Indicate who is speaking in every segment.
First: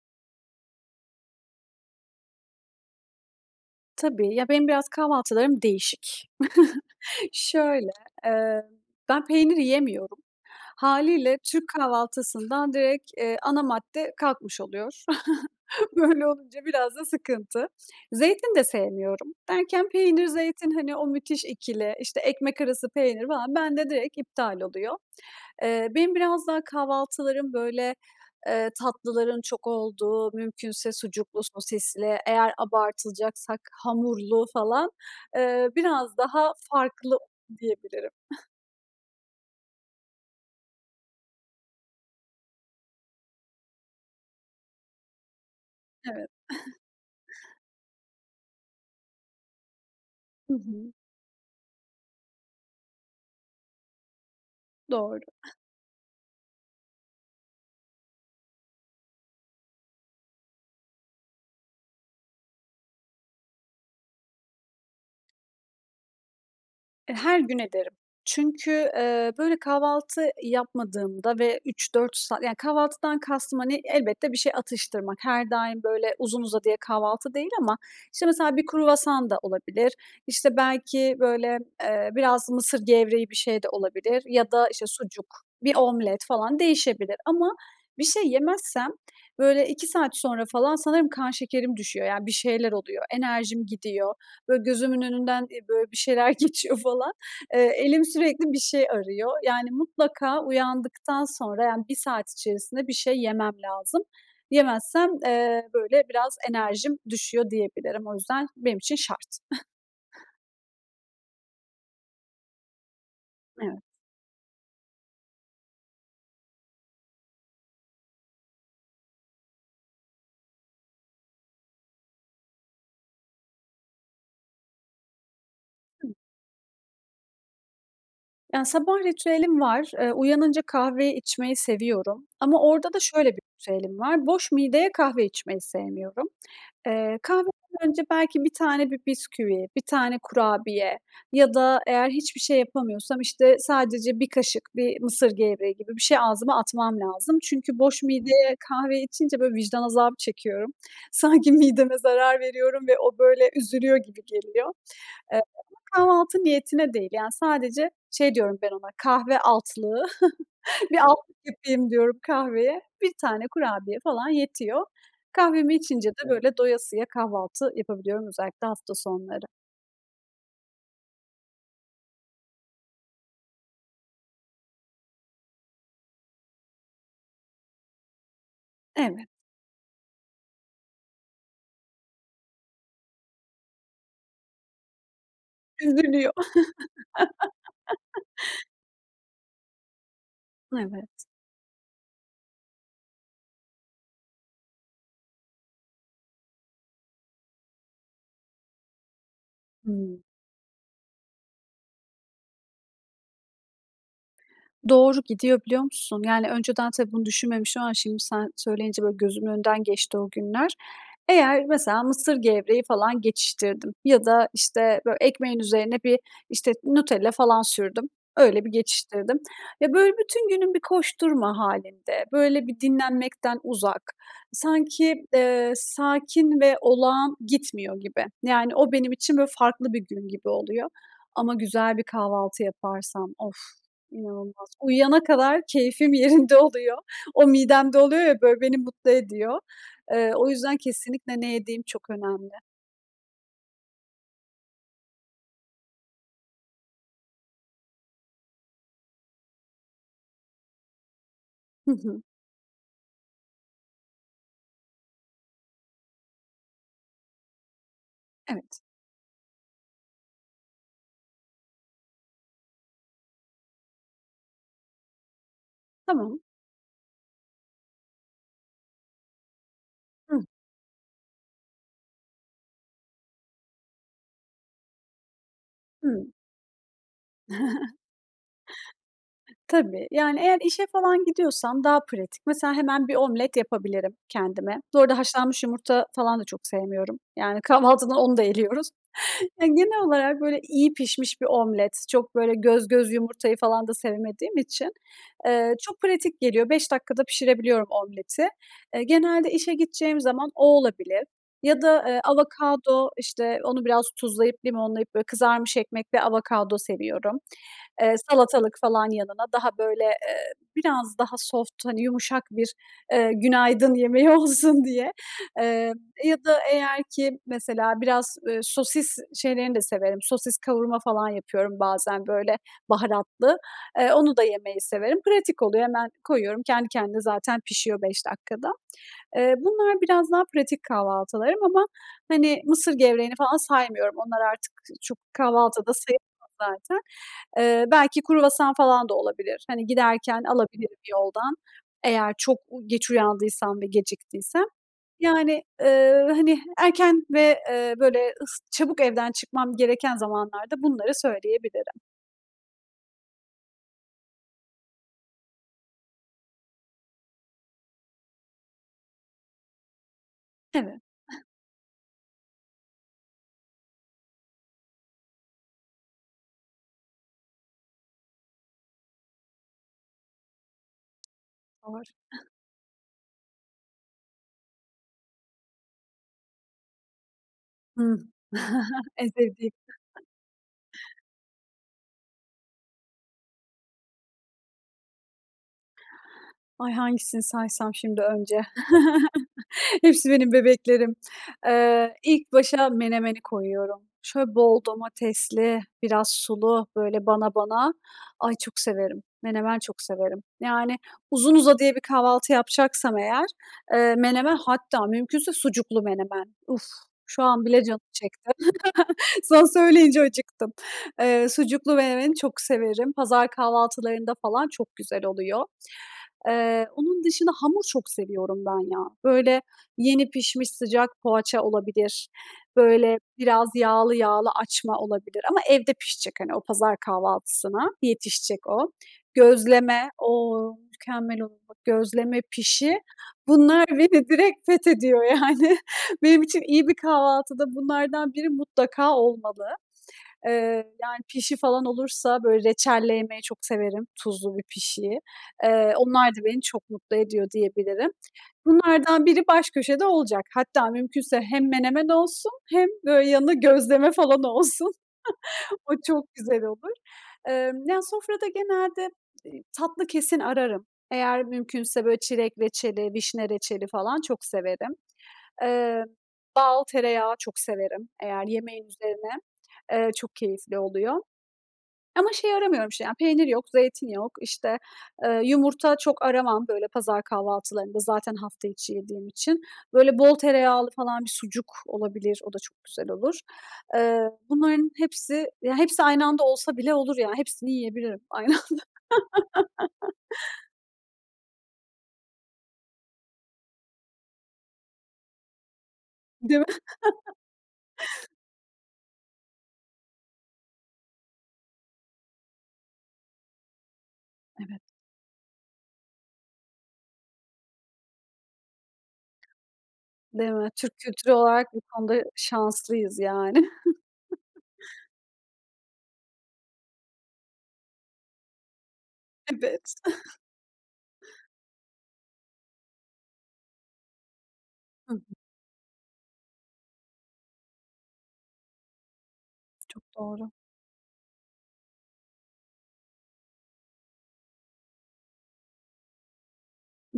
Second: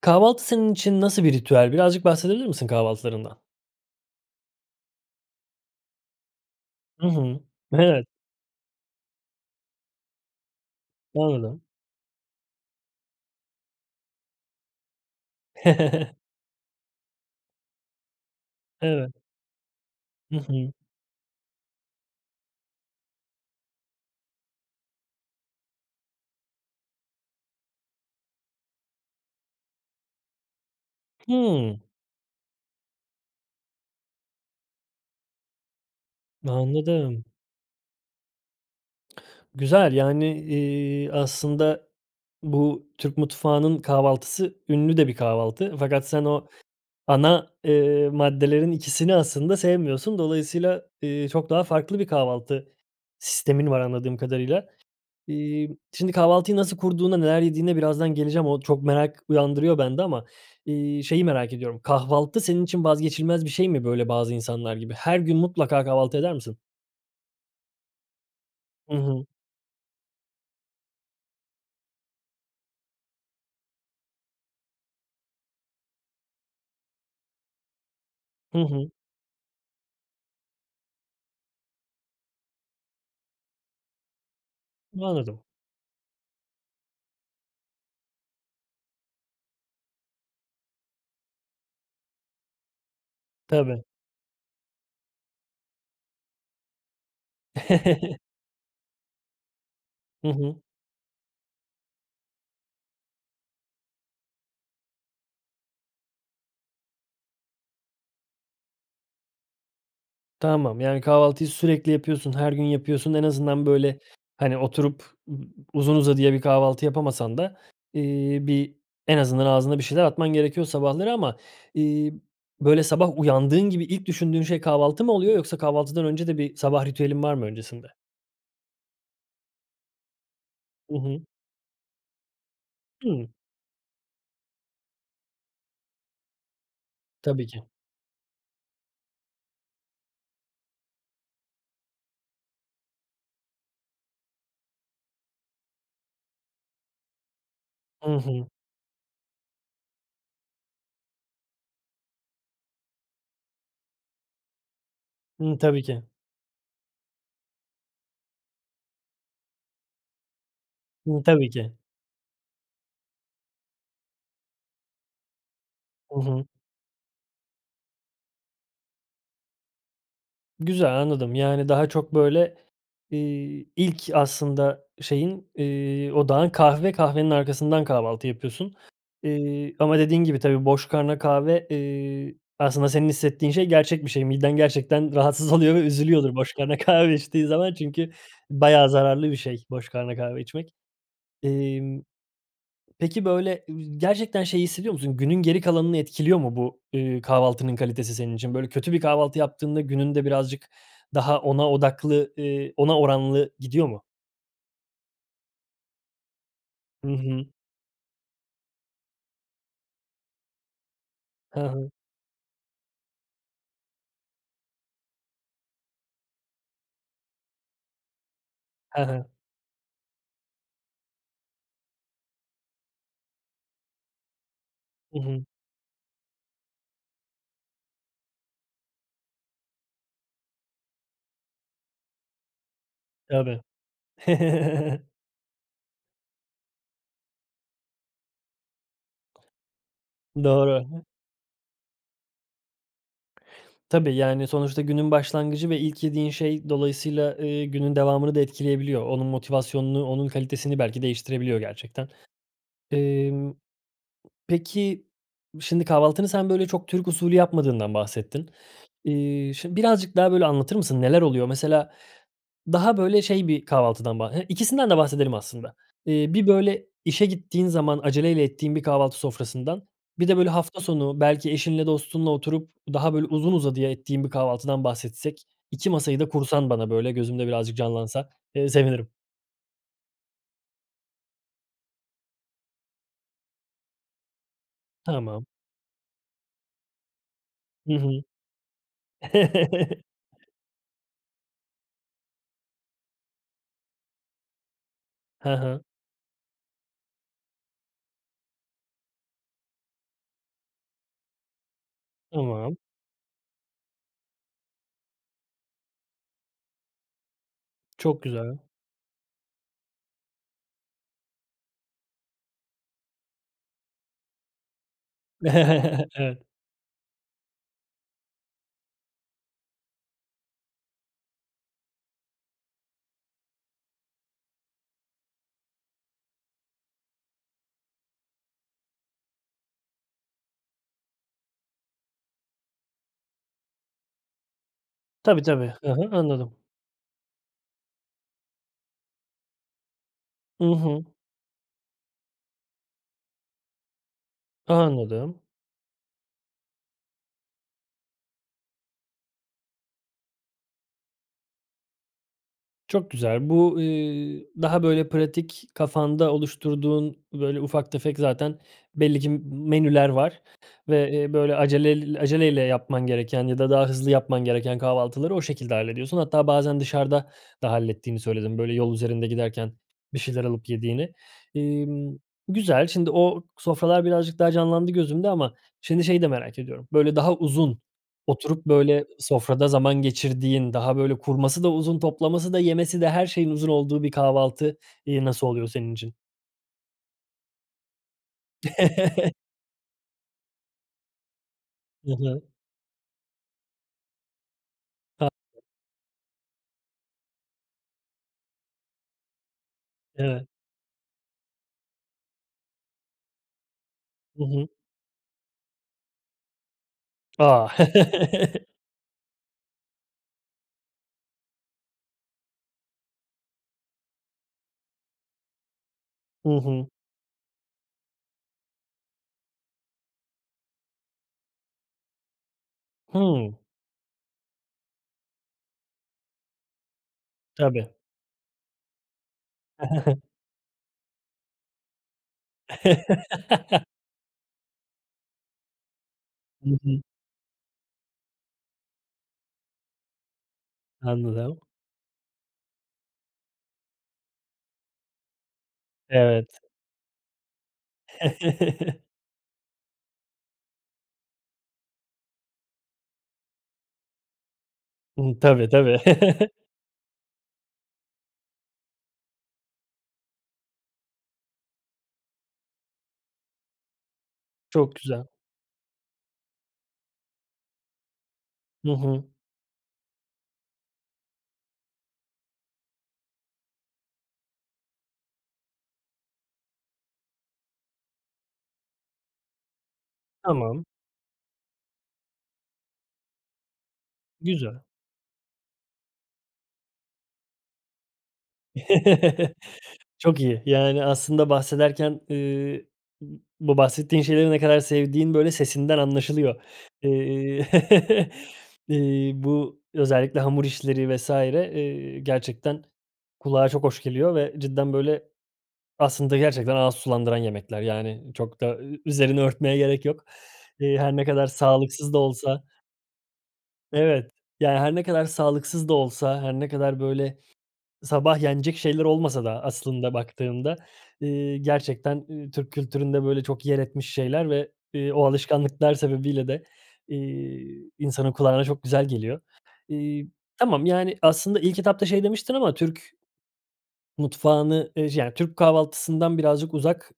Speaker 1: Kahvaltı senin için nasıl bir ritüel? Birazcık bahsedebilir misin kahvaltılarından?
Speaker 2: Tabii. Ya, benim biraz kahvaltılarım değişik.
Speaker 1: Hı hı,
Speaker 2: Şöyle,
Speaker 1: evet.
Speaker 2: eee, ben peynir yemiyorum. Hâliyle
Speaker 1: Anladım.
Speaker 2: Türk kahvaltısından direkt, eee, ana madde kalkmış oluyor. Böyle olunca biraz da sıkıntı. Zeytin de
Speaker 1: Evet.
Speaker 2: sevmiyorum. Derken peynir,
Speaker 1: Hı
Speaker 2: zeytin
Speaker 1: hı.
Speaker 2: hani, o müthiş ikili, işte, ekmek arası peynir falan bende direkt iptal oluyor. Eee, benim biraz daha kahvaltılarım, böyle, eee, tatlıların çok olduğu, mümkünse sucuklu.
Speaker 1: Hımm.
Speaker 2: sosisli, eğer abartacaksak hamurlu falan. Eee, biraz daha farklı,
Speaker 1: Anladım.
Speaker 2: diyebilirim
Speaker 1: Güzel. Yani, iii, aslında bu, Türk mutfağının kahvaltısı ünlü de bir kahvaltı fakat sen
Speaker 2: Evet.
Speaker 1: o ana, eee, maddelerin ikisini aslında sevmiyorsun.
Speaker 2: Hı
Speaker 1: Dolayısıyla,
Speaker 2: hı.
Speaker 1: ııı, çok daha farklı bir kahvaltı sistemin var anladığım kadarıyla.
Speaker 2: Doğru.
Speaker 1: İii, şimdi kahvaltıyı nasıl kurduğuna, neler yediğine birazdan geleceğim. O, çok merak uyandırıyor bende ama, iii, şeyi merak ediyorum: Kahvaltı senin için vazgeçilmez bir şey mi, böyle, bazı insanlar gibi? Her gün mutlaka kahvaltı eder misin?
Speaker 2: E, her gün ederim. Çünkü,
Speaker 1: Hı hı.
Speaker 2: eee, böyle, kahvaltı yapmadığımda ve 3-4 saat yani, kahvaltıdan kastım, hani, elbette bir şey atıştırmak, her daim, böyle, uzun uzadıya kahvaltı değil ama işte mesela
Speaker 1: Hı
Speaker 2: bir
Speaker 1: hı.
Speaker 2: kruvasan da olabilir. İşte, belki, böyle, eee, biraz mısır gevreği bir şey de olabilir ya da, işte, sucuk,
Speaker 1: Anladım.
Speaker 2: bir omlet falan, değişebilir ama bir şey yemezsem, böyle, 2 saat sonra falan sanırım kan şekerim düşüyor. Yani bir şeyler oluyor, enerjim
Speaker 1: Tabii.
Speaker 2: gidiyor; böyle, gözümün önünden, eee, böyle, bir şeyler geçiyor falan. Eee, elim sürekli bir şey arıyor. Yani
Speaker 1: Hı
Speaker 2: mutlaka
Speaker 1: hı.
Speaker 2: uyandıktan sonra, yani 1 saat içerisinde bir şey yemem lazım. Yemezsem, eee, böyle biraz enerjim düşüyor, diyebilirim. O yüzden benim için şart.
Speaker 1: Tamam. Yani kahvaltıyı sürekli yapıyorsun, her gün yapıyorsun. En azından,
Speaker 2: Evet.
Speaker 1: böyle, hani, oturup ıb uzun uzadıya bir kahvaltı yapamasan da, iii, bir, en azından ağzında bir şeyler atman gerekiyor sabahları ama, iii, böyle sabah uyandığın gibi ilk düşündüğün şey kahvaltı mı oluyor yoksa kahvaltıdan
Speaker 2: Hıı.
Speaker 1: önce de bir sabah ritüelin var mı öncesinde?
Speaker 2: Yani sabah ritüelim var. Eee, uyanınca
Speaker 1: Hı
Speaker 2: kahveyi
Speaker 1: hı.
Speaker 2: içmeyi seviyorum. Ama orada da şöyle
Speaker 1: Hımm.
Speaker 2: bir ritüelim var: Boş mideye kahve içmeyi sevmiyorum. Eee,
Speaker 1: Tabii ki.
Speaker 2: kahveden önce belki 1 tane bir bisküvi, 1 tane kurabiye ya da eğer hiçbir şey yapamıyorsam, işte, sadece 1 kaşık bir mısır gevreği gibi bir şey ağzıma atmam lazım. Çünkü boş
Speaker 1: Hı hı.
Speaker 2: mideye kahve içince, böyle, vicdan azabı çekiyorum. Sanki mideme zarar veriyorum ve o, böyle, üzülüyor gibi geliyor. Eee,
Speaker 1: Hımm, tabii ki.
Speaker 2: ama kahvaltı niyetine değil, yani sadece şey diyorum ben ona "kahve altlığı". Bir
Speaker 1: Hımm,
Speaker 2: altlık
Speaker 1: tabii ki.
Speaker 2: yapayım diyorum kahveye; 1 tane kurabiye falan yetiyor. Kahvemi içince
Speaker 1: Hı
Speaker 2: de,
Speaker 1: hı.
Speaker 2: böyle, doyasıya kahvaltı yapabiliyorum. Özellikle hafta sonları.
Speaker 1: Güzel, anladım. Yani, daha çok, böyle, iii, ilk aslında şeyin, eee, odağın kahve, kahvenin arkasından kahvaltı yapıyorsun.
Speaker 2: Evet.
Speaker 1: Eee, ama dediğin gibi tabii boş karnına kahve, eee, aslında senin hissettiğin şey gerçek bir şey. Miden gerçekten rahatsız oluyor ve
Speaker 2: Üzülüyor.
Speaker 1: üzülüyordur boş karnına kahve içtiği zaman. Çünkü bayağı zararlı bir şey boş karnına kahve içmek.
Speaker 2: Evet.
Speaker 1: İmm, peki, böyle, gerçekten şeyi hissediyor musun? Günün geri kalanını etkiliyor mu bu, ııı, kahvaltının kalitesi senin için? Böyle, kötü bir kahvaltı yaptığında günün
Speaker 2: Hımm.
Speaker 1: de birazcık daha ona odaklı, eee, ona oranlı gidiyor mu?
Speaker 2: Doğru, gidiyor biliyor musun? Yani önceden
Speaker 1: Hı
Speaker 2: tabii bunu
Speaker 1: hı.
Speaker 2: düşünmemiş ama şimdi sen söyleyince böyle gözümün önünden geçti o günler.
Speaker 1: Hı
Speaker 2: Eğer
Speaker 1: hı.
Speaker 2: mesela mısır gevreği falan geçiştirdim ya da, işte, bö ekmeğin üzerine bir, işte, Nutella falan sürdüm. Öyle bir
Speaker 1: He he.
Speaker 2: geçiştirdim. Ya, böyle, bütün günüm bir koşturma hâlinde, böyle, bir dinlenmekten uzak, sanki,
Speaker 1: Hı hı.
Speaker 2: eee, sakin ve olağan gitmiyor gibi. Yani o benim için, böyle, farklı bir gün gibi oluyor. Ama güzel bir kahvaltı yaparsam. Of,
Speaker 1: Tabii.
Speaker 2: inanılmaz. Uyuyana kadar keyfim yerinde oluyor. O midemde oluyor ya, böyle beni mutlu ediyor. Eee, o yüzden
Speaker 1: Doğru.
Speaker 2: kesinlikle ne yediğim çok önemli.
Speaker 1: Tabii, yani sonuçta günün başlangıcı ve ilk yediğin şey dolayısıyla, eee, günün devamını da etkileyebiliyor. Onun motivasyonunu, onun kalitesini belki değiştirebiliyor
Speaker 2: Hı
Speaker 1: gerçekten.
Speaker 2: hı.
Speaker 1: Emm, peki, şimdi kahvaltını sen, böyle, çok Türk usulü yapmadığından bahsettin.
Speaker 2: Evet.
Speaker 1: İii, şimdi birazcık daha, böyle, anlatır mısın? Neler oluyor? Mesela daha böyle şey bir kahvaltıdan bah ikisinden de bahsedelim aslında. Eee,
Speaker 2: Tamam.
Speaker 1: bir, böyle, işe gittiğin zaman aceleyle ettiğin bir kahvaltı sofrasından, bir de, böyle, hafta sonu belki eşinle dostunla oturup daha, böyle, uzun uzadıya ettiğin bir kahvaltıdan bahsetsek, 2 masayı
Speaker 2: Hıı.
Speaker 1: da kursan bana böyle, gözümde birazcık canlansa, ııı, sevinirim.
Speaker 2: Tabii, yani eğer işe falan gidiyorsam daha pratik, mesela hemen bir omlet yapabilirim kendime. Bu arada
Speaker 1: Tamam.
Speaker 2: haşlanmış yumurta falan da çok sevmiyorum. Yani
Speaker 1: Hı
Speaker 2: kahvaltıdan
Speaker 1: hı.
Speaker 2: onu da eliyoruz. Yani, genel olarak böyle iyi pişmiş bir omlet, çok böyle göz göz yumurtayı falan da sevmediğim için,
Speaker 1: Hı
Speaker 2: eee,
Speaker 1: hı.
Speaker 2: çok pratik geliyor, 5 dakikada pişirebiliyorum omleti. Eee, genelde işe gideceğim zaman o olabilir ya da, eee,
Speaker 1: Tamam.
Speaker 2: avokado, işte onu biraz tuzlayıp limonlayıp böyle kızarmış ekmekle avokado seviyorum. Eee,
Speaker 1: Çok güzel.
Speaker 2: salatalık falan yanına, daha böyle, eee, biraz daha soft, hani, yumuşak bir, eee, günaydın yemeği olsun diye, eee, ya
Speaker 1: Evet.
Speaker 2: da eğer ki mesela biraz, ııı, sosis şeylerini de severim. Sosis kavurma falan yapıyorum bazen, böyle, baharatlı, eee, onu da yemeyi severim, pratik oluyor, hemen koyuyorum, kendi kendine zaten pişiyor 5 dakikada. Eee, bunlar biraz daha pratik kahvaltılarım ama, hani, mısır gevreğini falan saymıyorum, onlar artık çok
Speaker 1: Tabii, tabii.
Speaker 2: kahvaltı
Speaker 1: Hı
Speaker 2: da
Speaker 1: hı.
Speaker 2: sayılmıyor
Speaker 1: Anladım.
Speaker 2: zaten. Eee, belki kruvasan falan da olabilir, hani, giderken
Speaker 1: Hı
Speaker 2: alabilirim
Speaker 1: hı.
Speaker 2: yoldan eğer çok geç uyandıysam ve geciktiysem.
Speaker 1: Anladım.
Speaker 2: Yani, ııı, hani erken ve, eee, böyle, ıs çabuk evden çıkmam gereken zamanlarda bunları söyleyebilirim.
Speaker 1: Çok güzel. Bu, ııı, daha böyle pratik kafanda oluşturduğun böyle ufak tefek zaten belli ki, m menüler var
Speaker 2: Evet.
Speaker 1: ve, eee, böyle, aceleyl acele ile yapman gereken ya da daha hızlı yapman gereken kahvaltıları o şekilde hallediyorsun. Hatta bazen dışarıda da hallettiğini söyledin böyle yol üzerinde giderken bir şeyler alıp yediğini.
Speaker 2: Doğru.
Speaker 1: İmm, güzel, şimdi, o sofralar birazcık daha canlandı gözümde ama, şimdi, şeyi de merak ediyorum. Böyle, daha uzun
Speaker 2: Hıı.
Speaker 1: oturup, böyle,
Speaker 2: En
Speaker 1: sofrada
Speaker 2: sevdiğim.
Speaker 1: zaman geçirdiğin, daha, böyle, kurması da uzun, toplaması da, yemesi de... Her şeyin uzun olduğu bir kahvaltı, iii, nasıl oluyor senin için?
Speaker 2: Ay, hangisini saysam şimdi önce? Hepsi benim bebeklerim. Iıı,
Speaker 1: Hı hı.
Speaker 2: ilk başa menemeni koyuyorum. Şöyle bol
Speaker 1: [unintelligible]
Speaker 2: domatesli, biraz sulu böyle bana bana... Ay, çok severim, menemen çok severim.
Speaker 1: Evet.
Speaker 2: Yani, uzun uzadıya bir kahvaltı yapacaksam eğer, eee,
Speaker 1: Hı
Speaker 2: menemen
Speaker 1: hı.
Speaker 2: hatta mümkünse sucuklu menemen. Uf, şu an
Speaker 1: A!
Speaker 2: bile canım çekti. Sen söyleyince acıktım. Eee, sucuklu menemeni çok severim. Pazar kahvaltılarında falan çok güzel oluyor.
Speaker 1: Hı hı.
Speaker 2: Eee, onun dışında hamur çok seviyorum ben ya. Böyle, yeni pişmiş sıcak poğaça olabilir. Böyle,
Speaker 1: Hıı.
Speaker 2: biraz yağlı yağlı açma olabilir ama evde pişecek, hani, o pazar kahvaltısına
Speaker 1: Tabii.
Speaker 2: yetişecek o. Gözleme. O! Mükemmel olur, bak; gözleme pişi... Bunlar beni direkt fethediyor yani. Benim için
Speaker 1: Hı
Speaker 2: iyi bir
Speaker 1: hı.
Speaker 2: kahvaltıda bunlardan biri mutlaka olmalı. Eee, yani pişi
Speaker 1: Anladım.
Speaker 2: falan olursa, böyle, reçelle yemeyi çok severim tuzlu bir pişiyi. Eee, onlar da beni
Speaker 1: Evet.
Speaker 2: çok mutlu ediyor diyebilirim. Bunlardan biri baş köşede olacak. Hatta mümkünse hem menemen olsun hem böyle yanına gözleme falan olsun.
Speaker 1: Hıı. Tabii
Speaker 2: O
Speaker 1: tabii.
Speaker 2: çok güzel olur. Imm, yani sofrada genelde, eee, tatlı kesin ararım. Eğer mümkünse böyle, çilek reçeli, vişne reçeli falan çok severim.
Speaker 1: Çok güzel.
Speaker 2: Eee, bal, tereyağı çok severim eğer yemeğin
Speaker 1: Hı hı.
Speaker 2: üzerine, eee, çok keyifli oluyor. Ama şey aramıyorum işte ya, peynir yok, zeytin yok, işte, eee, yumurta çok aramam böyle pazar kahvaltılarında zaten hafta içi yediğim için. Böyle, bol
Speaker 1: Tamam.
Speaker 2: tereyağlı falan bir sucuk olabilir o da çok güzel olur. Eee,
Speaker 1: Güzel.
Speaker 2: bunların hepsi, ya, hepsi aynı anda olsa bile olur yani, hepsini yiyebilirim aynı anda.
Speaker 1: Çok iyi, yani aslında bahsederken, ııı, b bu bahsettiğin şeyleri ne kadar sevdiğin böyle sesinden
Speaker 2: Değil
Speaker 1: anlaşılıyor.
Speaker 2: mi?
Speaker 1: Eee, eee, bu özellikle hamur işleri vs. eee, gerçekten kulağa çok hoş geliyor ve
Speaker 2: Evet.
Speaker 1: cidden böyle, aslında gerçekten ağız sulandıran yemekler yani çok da ü üzerini örtmeye gerek yok.
Speaker 2: Değil mi? Türk
Speaker 1: Eee, her ne
Speaker 2: kültürü
Speaker 1: kadar
Speaker 2: olarak bu
Speaker 1: sağlıksız
Speaker 2: konuda
Speaker 1: da
Speaker 2: e
Speaker 1: olsa
Speaker 2: şanslıyız yani.
Speaker 1: Evet, yani, her ne kadar sağlıksız da olsa, her ne kadar böyle sabah yenecek şeyler olmasa da
Speaker 2: Evet.
Speaker 1: aslında baktığında, ııı, gerçekten, ııı, Türk kültüründe böyle çok yer etmiş şeyler ve, eee,
Speaker 2: Hı
Speaker 1: o
Speaker 2: hı.
Speaker 1: alışkanlıklar sebebiyle de, eee, insanın kulağına çok güzel geliyor.
Speaker 2: Çok
Speaker 1: İii,
Speaker 2: doğru.
Speaker 1: tamam, yani aslında ilk etapta şey demiştin ama Türk mutfağını, eee, yani Türk kahvaltısından birazcık uzak,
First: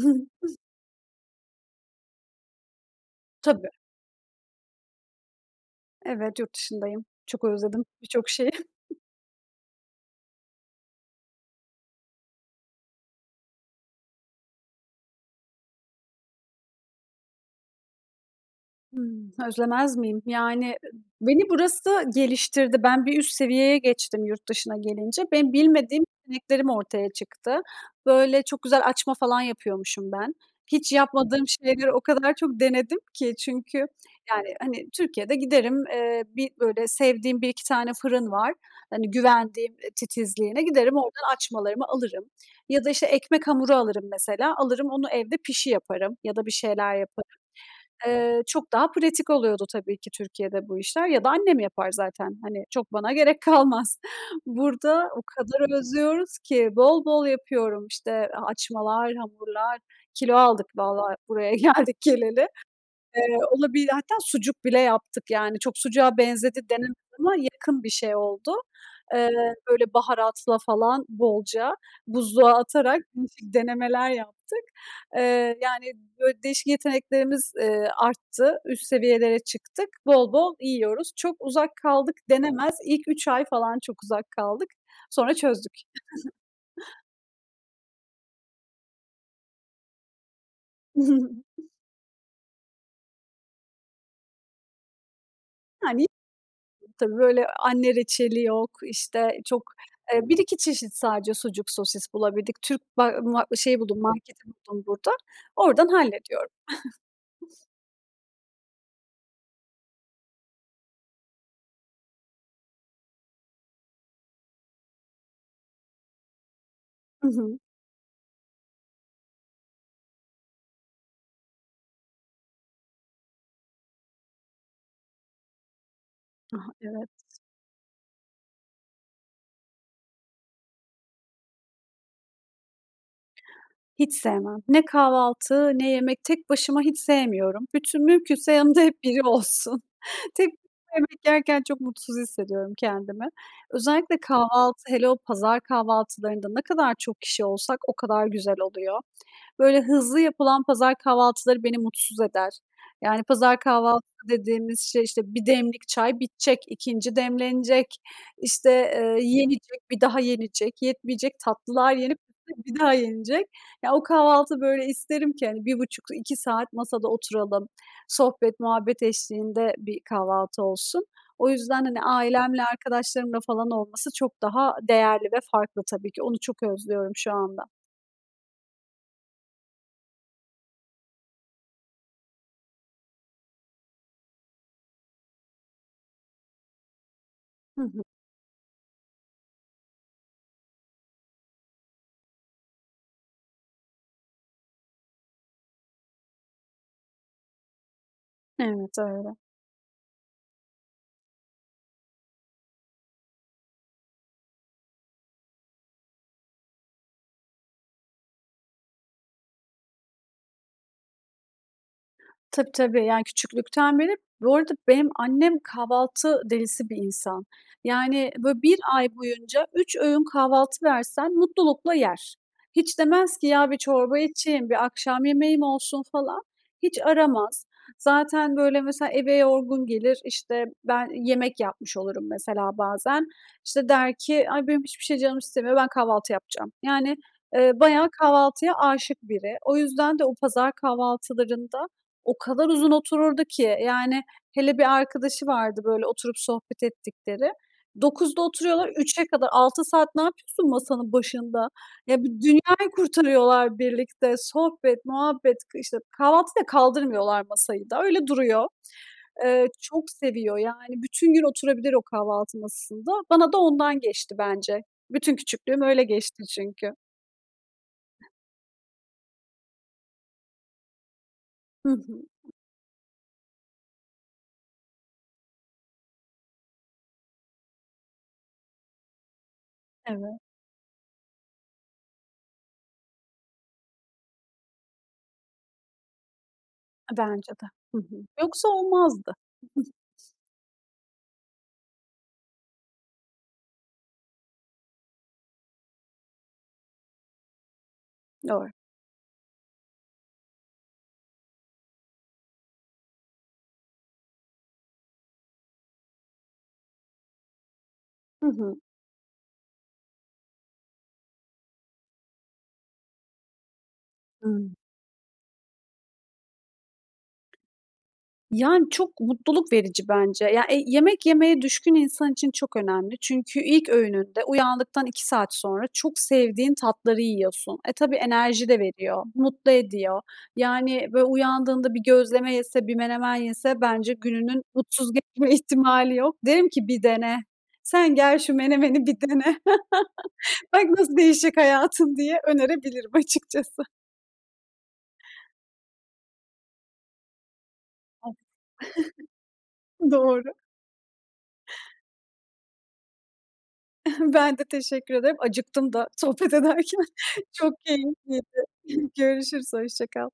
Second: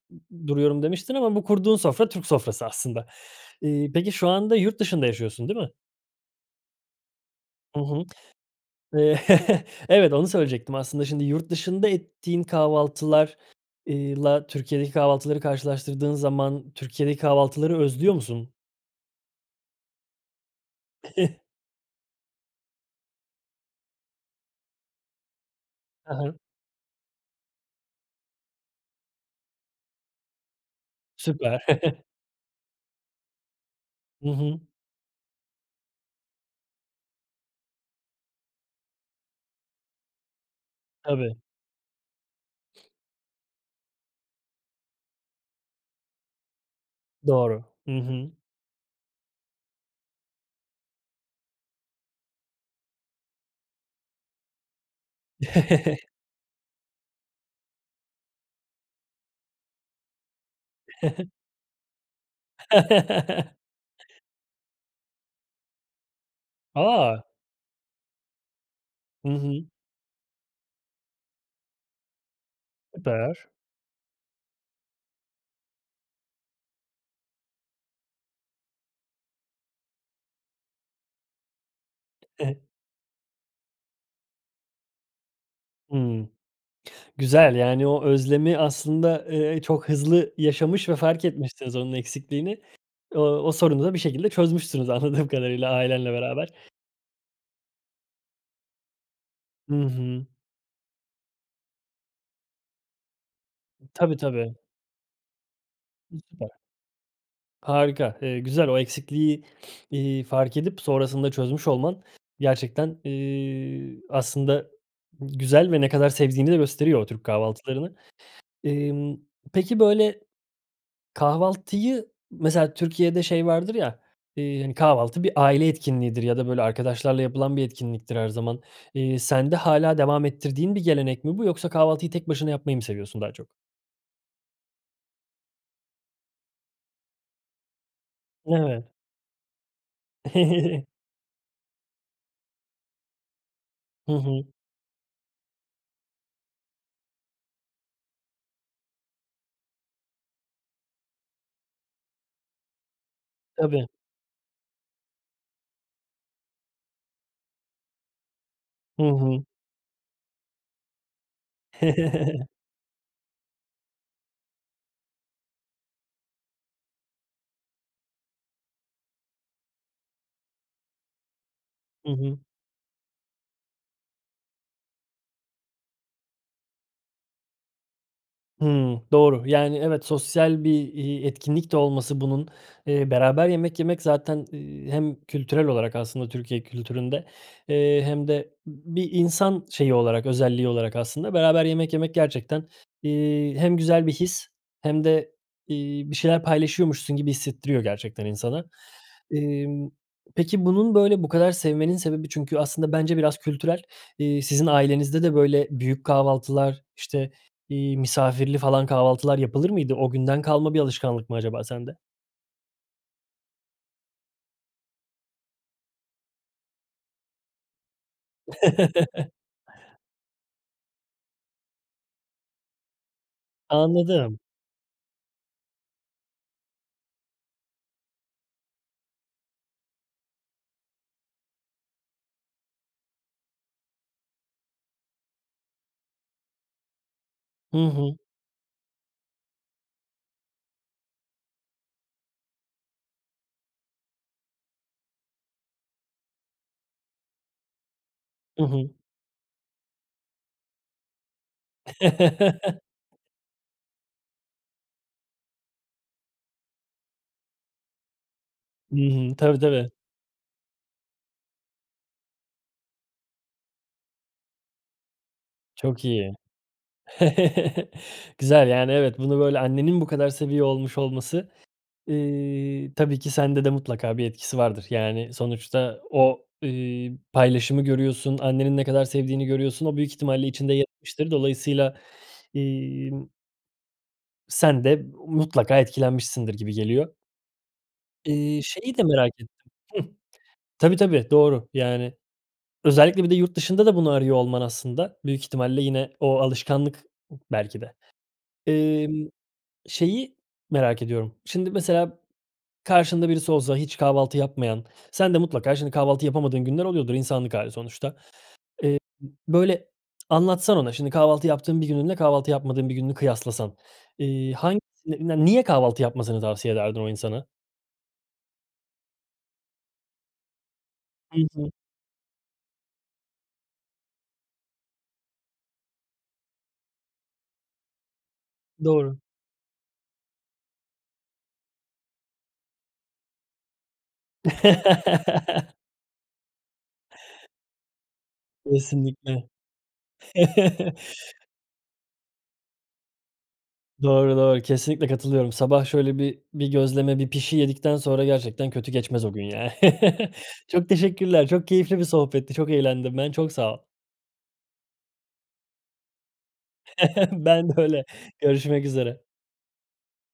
Speaker 1: ı duruyorum demiştin ama bu kurduğun sofra Türk sofrası aslında.
Speaker 2: Tabii.
Speaker 1: Iıı, peki şu anda yurt dışında yaşıyorsun, değil mi?
Speaker 2: Evet, yurt dışındayım. Çok
Speaker 1: Hı
Speaker 2: özledim
Speaker 1: hı.
Speaker 2: birçok şeyi.
Speaker 1: Eee, evet, onu söyleyecektim. Aslında şimdi yurt dışında ettiğin kahvaltılar, eee, la Türkiye'deki kahvaltıları karşılaştırdığın zaman Türkiye'deki kahvaltıları özlüyor musun?
Speaker 2: Hımm. Özlemez miyim? Yani, ı beni burası geliştirdi. Ben bir üst seviyeye geçtim yurt dışına gelince. Benim bilmediğim
Speaker 1: Hı hı.
Speaker 2: yeteneklerim ortaya çıktı. Böyle, çok güzel açma falan yapıyormuşum ben. Hiç yapmadığım
Speaker 1: Süper.
Speaker 2: şeyleri o kadar çok denedim ki çünkü,
Speaker 1: Hı
Speaker 2: yani,
Speaker 1: hı.
Speaker 2: hani, Türkiye'de giderim, eee, 1 böyle, sevdiğim 1-2 tane fırın var, hani, güvendiğim, ııı, titizliğine, giderim oradan
Speaker 1: Tabii.
Speaker 2: açmalarımı alırım ya da, işte, ekmek hamuru alırım mesela, alırım onu evde pişi yaparım ya da bir şeyler yaparım.
Speaker 1: Doğru. Hı hı.
Speaker 2: Eee, çok daha pratik oluyordu tabii ki Türkiye'de bu işler ya da annem yapar zaten, hani, çok bana gerek kalmaz. Burada o kadar özlüyoruz ki bol bol yapıyorum, işte, a açmalar, hamurlar. Kilo aldık vallahi buraya geldik geleli. Eee, olabili hatta sucuk bile yaptık, yani, çok sucuğa benzedi denemez
Speaker 1: A!
Speaker 2: ama yakın bir şey oldu.
Speaker 1: Hı
Speaker 2: Iıı,
Speaker 1: hı.
Speaker 2: böyle, baharatla falan bolca buzluğa atarak
Speaker 1: Süper.
Speaker 2: değişik denemeler yaptık. Eee, yani, böyle, değişik yeteneklerimiz, ııı, arttı, üst seviyelere çıktık bol bol yiyoruz. Çok uzak kaldık denemez, ilk 3 ay falan çok uzak kaldık. Sonra çözdük.
Speaker 1: Imm. Güzel, yani, o özlemi aslında, ııı, çok hızlı yaşamış ve fark etmişsiniz onun eksikliğini. O o sorunu da bir şekilde çözmüşsünüz anladığım kadarıyla
Speaker 2: Yani,
Speaker 1: ailenle beraber.
Speaker 2: tabii, böyle, anne reçeli yok işte çok,
Speaker 1: Hı
Speaker 2: eee,
Speaker 1: hı.
Speaker 2: 1-2 çeşit sadece sucuk sosis bulabildik. Türk, ba ma şeyi buldum
Speaker 1: Tabii
Speaker 2: marketi
Speaker 1: tabii.
Speaker 2: buldum burada, oradan
Speaker 1: Hıı,
Speaker 2: hallediyorum.
Speaker 1: süper. Harika, eee, güzel. O eksikliği, iii, fark edip sonrasında çözmüş olman gerçekten, ııı, aslında güzel ve ne kadar sevdiğini de gösteriyor o Türk
Speaker 2: Hı hı.
Speaker 1: kahvaltılarını. Imm, peki, böyle, kahvaltıyı... Mesela Türkiye'de şey vardır ya, ııı, hani, kahvaltı bir aile etkinliğidir ya da,
Speaker 2: A
Speaker 1: böyle,
Speaker 2: ha. Evet.
Speaker 1: arkadaşlarla yapılan bir etkinliktir her zaman. Iıı, sende hâlâ devam ettirdiğin bir gelenek mi bu yoksa kahvaltıyı tek başına yapmayı mı seviyorsun daha çok?
Speaker 2: Hiç sevmem. Ne kahvaltı, ne yemek tek başıma hiç sevmiyorum. Bütün, mümkünse, yanımda
Speaker 1: Evet.
Speaker 2: hep biri olsun. Tek başıma yemek yerken çok mutsuz hissediyorum kendimi.
Speaker 1: Hı
Speaker 2: Özellikle
Speaker 1: hı.
Speaker 2: kahvaltı, hele o pazar kahvaltılarında ne kadar çok kişi olsak o kadar güzel oluyor. Böyle hızlı yapılan pazar kahvaltıları beni mutsuz eder. Yani, pazar
Speaker 1: Tabii.
Speaker 2: kahvaltısı dediğimiz şey işte, 1 demlik çay bitecek, 2'nci demlenecek. İşte,
Speaker 1: Hı
Speaker 2: ııı,
Speaker 1: hı.
Speaker 2: yenecek bir daha yenecek yetmeyecek tatlılar yenip üstüne bir daha yenecek. Ya o kahvaltı böyle isterim ki, hani, 1,5-2 saat masada oturalım, sohbet muhabbet eşliğinde bir kahvaltı olsun. O yüzden, hani,
Speaker 1: Hı hı.
Speaker 2: ailemle, arkadaşlarımla falan olması çok daha değerli ve farklı tabii ki. Onu çok özlüyorum şu anda.
Speaker 1: Hıı. Doğru. Yani, evet, sosyal bir, iii, etkinlik de olması bunun, eee, beraber yemek yemek zaten, eee, hem kültürel olarak, aslında, Türkiye kültüründe,
Speaker 2: Hı
Speaker 1: eee,
Speaker 2: hı.
Speaker 1: hem de b bir insan şeyi olarak, özelliği olarak aslında beraber yemek yemek gerçekten, iii, hem güzel bir his hem de, iii, bir şeyler paylaşıyormuşsun gibi hissettiriyor gerçekten insana.
Speaker 2: Evet, öyle.
Speaker 1: Emm, peki bunun, böyle bu kadar sevmenin sebebi çünkü aslında bence biraz kültürel. Eee, sizin ailenizde de böyle büyük kahvaltılar, işte, iii, misafirli falan kahvaltılar yapılır mıydı? O günden kalma bir alışkanlık mı acaba sende?
Speaker 2: Tabii, tabii. Yani küçüklükten beri. Bu arada benim annem kahvaltı delisi bir insan. Yani, böyle, 1 ay boyunca 3 öğün kahvaltı versen mutlulukla yer. Hiç demez ki "Ya, bir çorba
Speaker 1: Anladım.
Speaker 2: içeyim, bir akşam yemeğim olsun." falan, hiç aramaz. Zaten, böyle, mesela, eve yorgun gelir, işte, ben yemek yapmış olurum mesela bazen. İşte der ki: "Ay, benim hiçbir şey canım istemiyor, ben kahvaltı yapacağım." Yani, eee,
Speaker 1: Hı
Speaker 2: bayağı
Speaker 1: hı.
Speaker 2: kahvaltıya âşık biri. O yüzden de o pazar kahvaltılarında o kadar uzun otururdu ki. Yani, hele bir arkadaşı vardı, böyle, oturup sohbet ettikleri. 09.00'da
Speaker 1: Hı
Speaker 2: oturuyorlar,
Speaker 1: hı.
Speaker 2: 15.00'e kadar. 6 saat ne yapıyorsun masanın başında? Eee, bi dünyayı kurtarıyorlar birlikte. Sohbet, muhabbet, k işte, kahvaltıyı da kaldırmıyorlar, masayı da, öyle duruyor.
Speaker 1: I hı. Tabii,
Speaker 2: Eee,
Speaker 1: tabii.
Speaker 2: çok seviyor yani, bütün gün oturabilir o kahvaltı masasında. Bana da ondan geçti bence. Bütün küçüklüğüm öyle
Speaker 1: Çok iyi.
Speaker 2: geçti çünkü.
Speaker 1: Güzel. Yani, evet, bunu, böyle, annenin bu kadar seviyor olmuş olması,
Speaker 2: Hı hı.
Speaker 1: ııı, tabii ki sende de mutlaka bir etkisi vardır. Yani sonuçta o, ııı, paylaşımı görüyorsun, annenin ne kadar sevdiğini görüyorsun, o büyük
Speaker 2: Evet.
Speaker 1: ihtimalle içinde yer etmiştir. Dolayısıyla, imm sen de mutlaka etkilenmişsindir gibi geliyor.
Speaker 2: E, bence de. Hı hı.
Speaker 1: İii,
Speaker 2: Yoksa
Speaker 1: şeyi de merak
Speaker 2: olmazdı.
Speaker 1: ettim. Hıh. Tabii, tabii, doğru. Yani, özellikle bir de yurt dışında da bunu arıyor olman aslında büyük ihtimalle yine o alışkanlık belki de.
Speaker 2: Doğru.
Speaker 1: Imm, şeyi merak ediyorum: Şimdi mesela karşında birisi olsa hiç kahvaltı yapmayan, sen de mutlaka şimdi kahvaltı yapamadığın günler oluyordur, insanlık hâli sonuçta.
Speaker 2: Hı hı.
Speaker 1: Eee, böyle anlatsana ona, şimdi kahvaltı yaptığın bir gününle kahvaltı yapmadığın bir gününü kıyaslasan, eee,
Speaker 2: Hıı.
Speaker 1: hang ne ne niye kahvaltı yapmasını tavsiye ederdin o insana?
Speaker 2: Yani çok mutluluk verici bence. Ya e yemek
Speaker 1: Hı
Speaker 2: yemeye
Speaker 1: hı.
Speaker 2: düşkün insan için çok önemli. Çünkü ilk öğününde uyandıktan 2 saat sonra çok sevdiğin tatları yiyorsun. E, tabii, enerji de
Speaker 1: Doğru.
Speaker 2: veriyor, mutlu ediyor. Yani, böyle, uyandığında bir gözleme yese, bir menemen yese bence gününün mutsuz geçme ihtimali yok. Derim ki bir dene, sen gel, şu menemeni bir
Speaker 1: Kesinlikle.
Speaker 2: dene. Bak, nasıl değişecek hayatın, diye önerebilirim açıkçası.
Speaker 1: Doğru, doğru. Kesinlikle katılıyorum. Sabah şöyle bir bir gözleme, bir pişi yedikten sonra
Speaker 2: Evet.
Speaker 1: gerçekten kötü geçmez o gün ya.
Speaker 2: Doğru.
Speaker 1: Çok teşekkürler, çok keyifli bir sohbetti, çok eğlendim ben, çok sağ ol.
Speaker 2: Ben de teşekkür ederim, acıktım da sohbet ederken
Speaker 1: Ben
Speaker 2: çok
Speaker 1: de öyle,
Speaker 2: keyifliydi.
Speaker 1: görüşmek üzere.
Speaker 2: Görüşürüz, hoşça kal.